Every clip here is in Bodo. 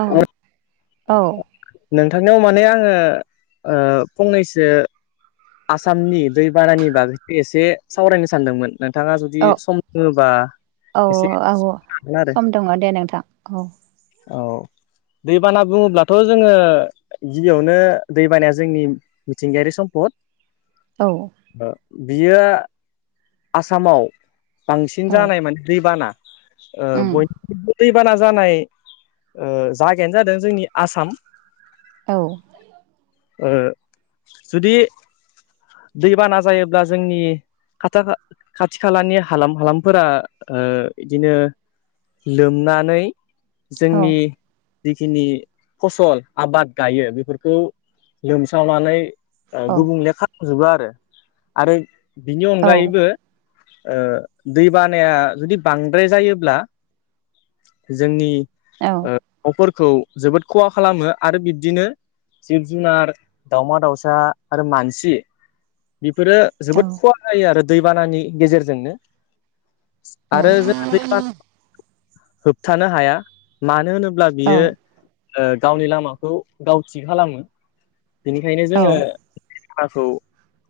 औ औ नोंथांनियाव माने आङो ओ फंनैसो आसामनि दैबानानि बागैसो एसे सावरायनो सानदोंमोन नोंथाङा जुदि सम दोङोबा। औ-औ एसे आब' हागोन आरो सम दङ' दे नोंथां औ। औ दैबाना बुङोब्लाथ' जोङो। गिबियावनो दै बानाया जोंनि मिथिंगायारि सम्पद। औ। ओ बियो आसामाव। बांसिन औ जानाय माने दैबाना ओ उम बयनिबो। दैबाना जानाय ओ जागायानो जादों जोंनि आसाम। औ। ओ जुदि। दैबाना जायोब्ला जोंनि। खाथा-खा-खाथि खालानि हालाम हालामफोरा ओ बिदिनो। लोमनानै औ जोंनि। जिखिनि फसल आबाद गायो बेफोरखौ लोमसावनानै। ओ औ गुबुंले खालामजोबो आरो आरो बिनि औ अनगायैबो। ओ दै बानाया जुदि बांद्राय जायोब्ला। जोंनि। औ। ओ न'फोरखौ जोबोद खहा खालामो आरो बिब्दिनो। जिब-जुनार, दावमा-दाउसा आरो मानसि बेफोरो औ जोबोद खहा। जायो आरो दैबानानि गेजेरजोंनो आरो जों दैबाना। होबथानो हाया मानो होनोब्ला बियो। ओ गावनि लामाखौ गाव थि खालामो बेनिखायनो औ जोङो। खौ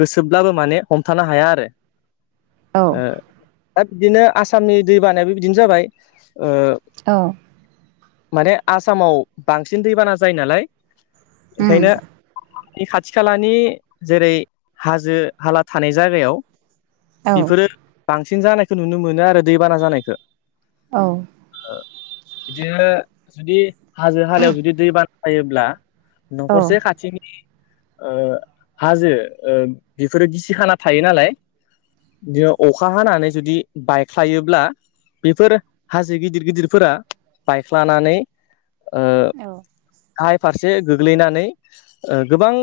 गोसोब्लाबो माने हमथानो हाया आरो औ ओ। दा बिदिनो आसामनि दै बानायाबो बिदिनो जाबाय ओ। औ। माने आसामाव बांसिन दैबाना जायो नालाय। उम ओंखायनो बे खाथि-खालानि। जेरै हाज- हाला थानाय जागायाव औ उम औ बेफोरो। बांसिन जानायखौ नुनो मोनो आरो दैबाना जानायखो। औ। ओ बिदिनो जुदि हाजो-हालायाव जुदि दै बाना जायोब्ला। न'खरसे खाथिनि ओ। हाजो ओ बेफोरो गिसिखाना थायो नालाय। बिदियाव अखा हानानै जुदि बायख्लायोब्ला। बेफोर हाजो गिदिर-गिदिरफोरा बायख्लानानै। ओ गाहाय फारसे गोग्लैनानै ओ गोबां।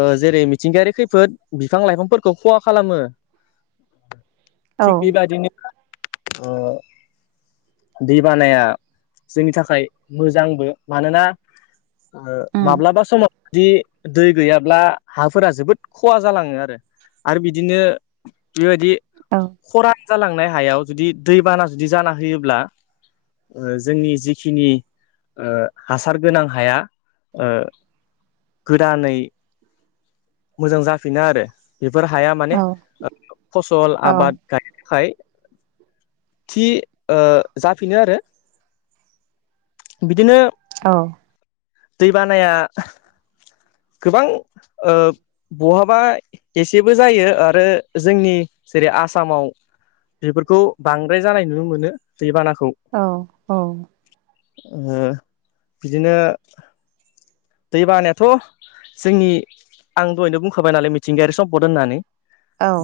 ओ जेरै मिथिंगायारि खैफोद बिफां-लाइफांफोरखौ खहा खालामो। थिग बे बायदिनो। [inaudible] दै बानाया जोंनि थाखाय मोजांबो। मानोना ओ माब्लाबा समाव [inaudible] दि दै गैया ब्ला हाफोरा जोबोद खहा जालाङो आरो। आरो बिदिनो बेबायदि। औ। खरान जालांनाय हायाव जुदि दैबाना जुदि जाना होयोब्ला ओ जोंनि जिखिनि। ओ हासार गोनां हाया ओ गोदानै। मोजां जाफिनो आरो बेफोर हाया माने फसल आबाद। गायनो थाखाय थि ओ जाफिनो आरो। बिदिनो। औ। दै बानाया गोबां। ओ बहाबा एसेबो जायो आरो जोंनि जेरै' आसामाव बेफोरखौ बांद्राय जानाय नुनो मोनो दैबानाखौ। औ औ। ओ बिदिनो दैबानायाथ' जोंनि आं दहैनो बुंखाबाय नालाय मिथिंगायारि सम्पद होननानै।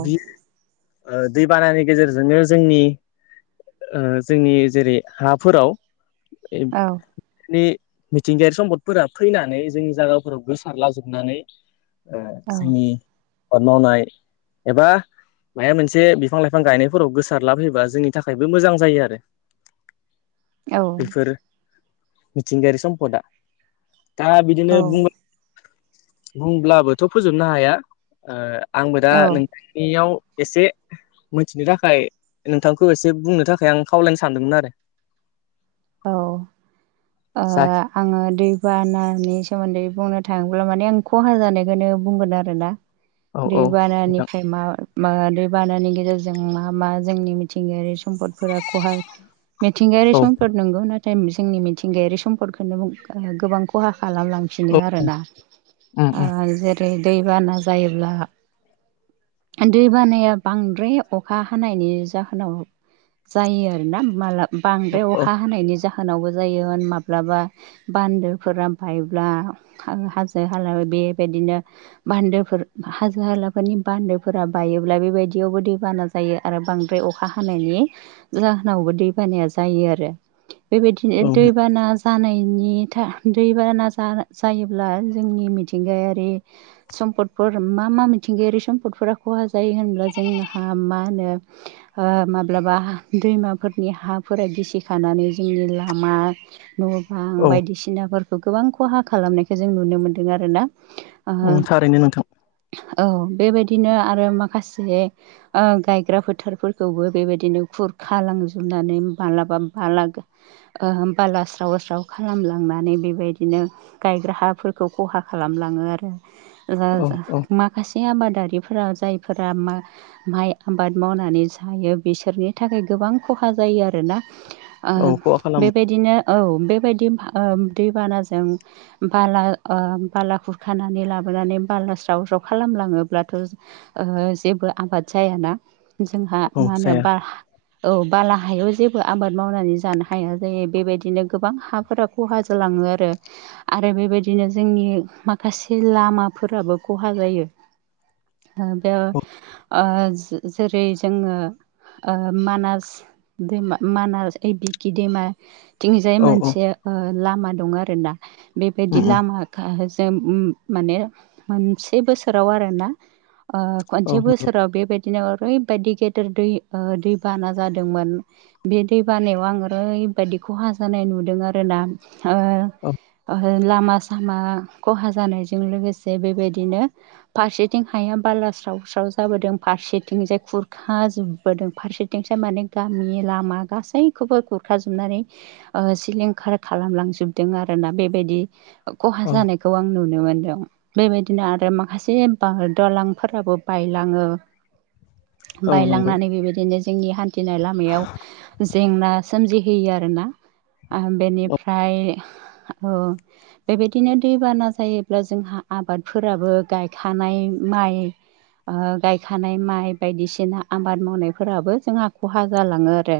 बि ओ दैबानानि गेजेरजोंनो जोंनि ओ जोंनि जेरै' हाफोराव [unintelligible] एब नि मिथिंगायारि सम्पद फोरा फैनानै जोंनि जागाफोराव गोसारलाजोबनानै ओ जोंनि हाद मावनाय एबा माया मोनसे बिफां लाइफां गायनायफोराव गोसार लाफैयोबा जोंनि थाखायबो मोजां जायो आरो। [inaudible] बेफोर मिथिंगायारि सम्पदा। दा बिदिनो बुं बुंब्लाबोथ' फोजोबनो हाया। ओ आंबो दा औ औ नोंथांनियाव एसे मिथिनो थाखाय नोंथांखौ एसे बुंनो थाखाय आं खावलायनो सानदोंमोन आरो। औ ओ जाखि आङो दैबानानि सोमोन्दै बुंनो थाङोब्ला माने आं खहा जानायखौनो बुंगोन आरो ना। औ औ नोंथां दैबानानिफ्राय मा मा दै बानानि गेजेरजों मा मा जोंनि मिथिंगायारि सम्पदफोरा खहा मेथिंगयारि औ सं नंगौ नाथाय मिसेंनि मिथिंगायारि सम्पदखौनो बुं ओ गोबां खहा खालामलां फिनो औ आरो ना उम आ उम जेरै' दैबाना जायोब्ला दै बानाया बांद्राय अखा हानायनि जाहोनाव जायो आरो ना माला बांद्राय औ अखा हानायनि जाहोनावबो जायो होन माब्लाबा बान्दोफोरा बायब्ला हा हाजो हाला बेबायदिनो बान्दोफोर हाजो हालाफोरनि बान्दोफोरा बायोब्ला बेबायदियावबो दैबाना जायो आरो बांद्राय अखा हानायनि जाहोनावबो दैबानाया जायो आरो। बेबायदिनो दै' बाना जानायनि था दै'बाना जा जायोब्ला जोंनि मिथिंगायारि सम्पदफोर मा मा मिथिंगायारि सम्पदफोरा खहा जायो होनब्ला जोंहा मा होनो ओ माब्लाबा दैमाफोरनि हाफोरा गिसि खानानै जोंनि लामा न' बां औ बायदिसि नाफोरखौ गोबां खहा खालामनायखौ जों नुनो मोनदों आरो ना। ओ औ थारैनो नोंथां औ बेबायदिनो आरो माखासे ओ गायग्रा फोथारफोरखौबो बेबायदिनो खुरखा लांजोबनानै मालाबा बालागो ओ बाला स्राव स्राव खालामलांनानै बेबायदिनो गायग्रा हाफोरखौ खहा खालामलाङो आरो जा औ जा औ मा खासे आबादारिफोरा जायफोरा मा माइ आबाद मावनानै जायो बिसोरनि थाखाय गोबां खहा जायो आरोना। ओह औ खहा खालामो बेबायदिनो औ बेबायदिम ओम दैबानाजों बाला ओ बाला खुरखानानै लाबोनानै बाला स्राव स्राव खालामलाङोब्लाथ' ओ जेबो आबाद जायाना जोंहा औ मा होनो जाया बा औ बाला हायाव जेबो आबाद मावनानै जानो हाया जायो बेबायदिनो गोबां हाफोरा खहा जलाङो आरो। आरो बेबायदिनो जोंनि माखासे लामाफोराबो खहा जायो। ओ बेव औ [unintelligible] ओ जे जेरै जोङो ओ मानास दैमा मानास [unintelligible] बिकि दैेमाथिंजाय औ औ मोनसे ओ लामा दं आरोना। उम बेबायदि उम लामा खा जोम उम माने मोनसे बोसोराव आरोना ओ औ खनसे नंगौ बोसोराव बेबायदिनो ओरैबायदि गेदेर दै ओ दैबाना जादोंमोन। बे दै बानायाव आं ओरैबायदि खहा जानाय नुदों आरो ना ओ औ [unintelligible] ओ लामा -सामा खहा जानायजों लोगोसे बेबायदिनो फारसेथिं हाया बाला स्राव स्राव जाबोदों फारसेथिंजाय खुरखा जोबबोदों फारसे [unintelligible] थिंसाय माने गामि लामा गासैखौबो गुरखाजुबनानै ओ सिलिंखार खालामलांजोबदों आरोना बेबायदि [unintelligible] खहा औ जानाय खौ आं नुनो मोनदों। बेबायदिनो आरो माखासे बा दलांफोराबो बायलाङो औ नंगौ बायलांनानै बेबायदिनो जोंनि हान्थिनाय लामायाव जेंना सोमजिहोयो आरोना आम औ बेनिफ्राय ओ बेबायदिनो दैबाना जायोब्ला जोंहा आबादफोराबो गायखानाय माइ ओ गायखानाय माइ बायदिसिना आबाद मावनायफोराबो जोंहा खहा जालाङो आरो।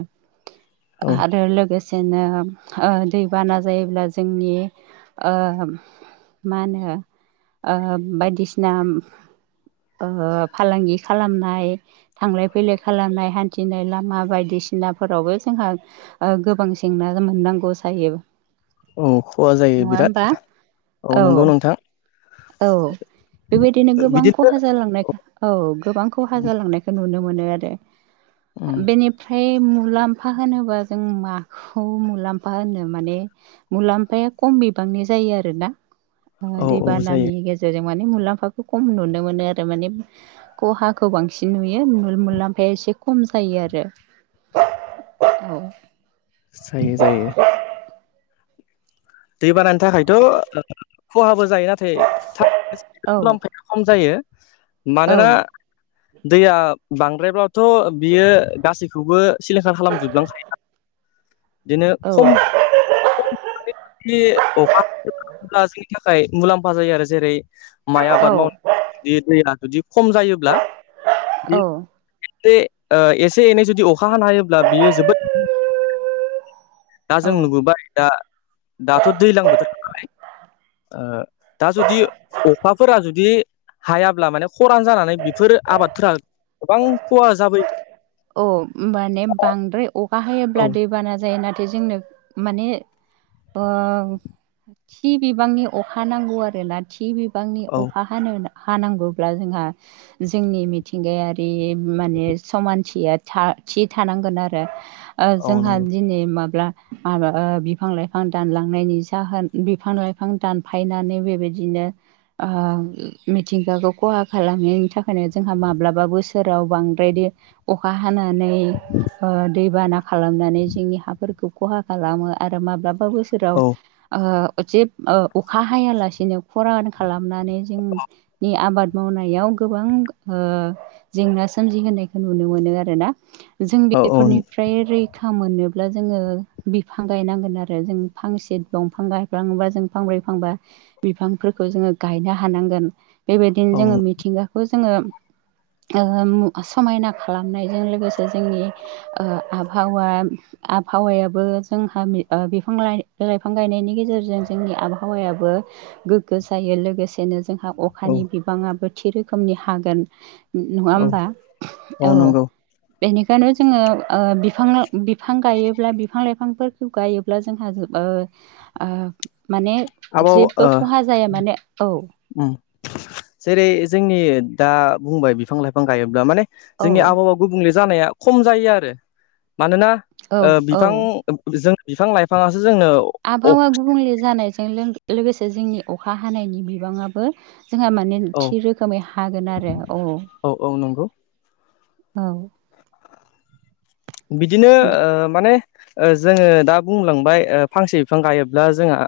औ आरो लोगोस सेनो ओम ओ दैबाना जायोब्ला जोंनि ओम मा नो ओम बायदिसिनाम ओ फालांगि खालामनाय थांलाय फैलाय खालामनाय हान्थिनाय लामा बायदिसिनाफोरावबो जोंहा ओ गोबां जेंना जोम मोननांगौ सायो। औ खहा जायो बिराद औ नंगौ नोंथां। औ बेबायदिनो गोबां बिदिनो खहा जालांनाय [unintelligible] औ गोबां खहा जालांनायखो नुनो मोनो आरो उम । बेनि [unintelligible] फाय मुलाम्फा होनोबा जों माखौ मुलाम्फा होनो माने मुलाम्फाया कम बिबांनि जायो आरोना ओ औ दै औ [unintelligible] नि जायो गेजेरजों माने मुलाम्फाखौ कम नुनो मोनो आरो मानेम खहाखौ बांसिन नुयो मुल मुलामफाया एसे खम जायो आरो। [unintelligible] जायो जायो। दै बानानि थाखायथ' [unintelligible] खहाबो जायो औ नाथाय [unintelligible] खम जायो औ मानोना दैया बांद्रायब्लाथ' बियो गासैखौबो सिलिंखार खालामजुबलां [unintelligible] [unintelligible] दिनो औ खम बे [unintelligible] मुलाम्फा जायो आरो जेरै माइ आबाद मावनाय [unintelligible] दैया जुदि खम जायोब्ला बे औ [unintelligible] [unintelligible] ओ एसे एनै जुदि अखा हानो हायोब्ला बियो जोबोद दा औ जों नुबोबाय दा दाथ' दैज्लां बोथोर नालाय ओ दा जुदि अखाफोरा जुदि हायाब्ला माने खरान जानानै बेफोर आबादफोरा गोबां खहा जाबोयो औ माने बांद्राय अखा औ हायोब्ला दैबाना जायो नाथाय जोंनो माने ओ थि बिबांनि अखा नांगौ आरोना थि बिबांनि औ अखा हानो हानांगौब्ला जोंहा जोंनि मिथिंगायारि बेम माने समानथिया था थि थानांगोन आरो ओ औ जोंहा नंगौ दिनै माब्ला [unintelligible] बिफां -लाइफां दानलांनायनि जाहोन बिफां लाइफां दानफायनानै बेबायदिनो [unintelligible] मिथिंगाखौ खहा खालामैनायनि थाखायनो जोंहा माब्लाबा बोसोराव बांद्रायदि अखा हानानै ओ दैबाना खालामनानै जोंनि हाफोरखौ खहा खालामो आरो माब्लाबा बोसोराव औ ओ से अखा हायालासिनो खरान खालामनानै जों नि आबाद मावनायाव गोबां ओ जेंना सोमजिहोनायखौ नु नुनो मोनो आरोना जों औ औ बेफोरनिफ्राय रै फखा मोनोब्ला जोङो बिफां गायनांगोन आरो जों फांसे दंफां गाय बिफांबा जों फांब्रै फांबा बिफांफोरखौ जोंङो गायनो हानांगोन। बेबायदिनो औ जोंङो मिथिंगाखौ जोंङो समायना खालामनायजों लोगोसे जोंनि ओ आबहावा आबहावायाबो जोंहा बिफां लाइफां गायनायनि गेजेरजों जोंनि आबहावायाबो गोग्गो जायो लोगोसेनो जोंहा औ अखानि बिबाङाबो थि रोखोमनि हागोन नङा औ होमबा औ बेनिखायनो जोंङो बिफां बिफां गायोब्ला बिफां लाइफांफोरखौ गायो ब्ला जोंहा माने आबाव ओ जेबो खहा जाया माने औ जेरै जोंनि दा बुंबाय बिफां लाइफां गायोब्ला माने औ जोंनि आबहावा गुबुंले जानाया खम जायो आरो मानोना औ औ बिफां जों बिफां लाइफाङासो जोंनो अ आबहावा गुबुंले जानायजों लोगोसे जोंनि अखा हानायनि बिबाङाबो जोंहा माने औ थि रोखोमै हागोन आरो औ औ नंगौ औ बिदिनो माने जोंङो दा बुंलांबाय फांसे बिफां गायोब्ला जोंहा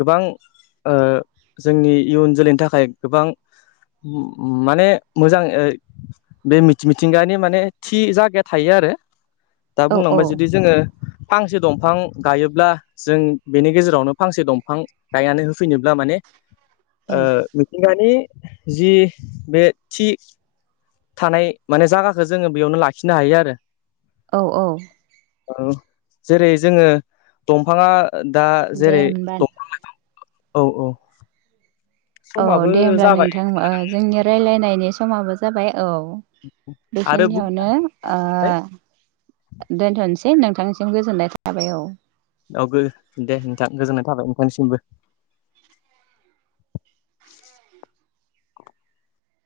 गोबां जोंनि इयुन जोलैनि थाखाय गोबां माने मोजां बे मिथि-मिथिंगानि माने थि जायगाया थायो आरो। दा औ बुंलांबाय जुदि औ जोंङो फांसे दंफां गायोब्ला जों बेनि गेजेरावनो फांसे दंफां गायनानै होफैनोब्ला माने औ मिथिंगानि जि बे थि थानाय माने जागाखो जोंङो बेयावनो लाखिनो हायो आरो। औ औ औ जेरै जोङो दंफाङा दा दे जेरै होमबा औ औ औ समाबो दे होमब्ला जाबाय नोंथां जोंनि रायजलायनायनि समाबो जाबाय औ आरो बेखिनियावनो ओ बुंबाय दोनथ'नोसै नोंथांनिसिम गोजोननाय थाबाय औ औ गो दे नोंथां गोजोननाय थाबाय नोंथांनिसिमबो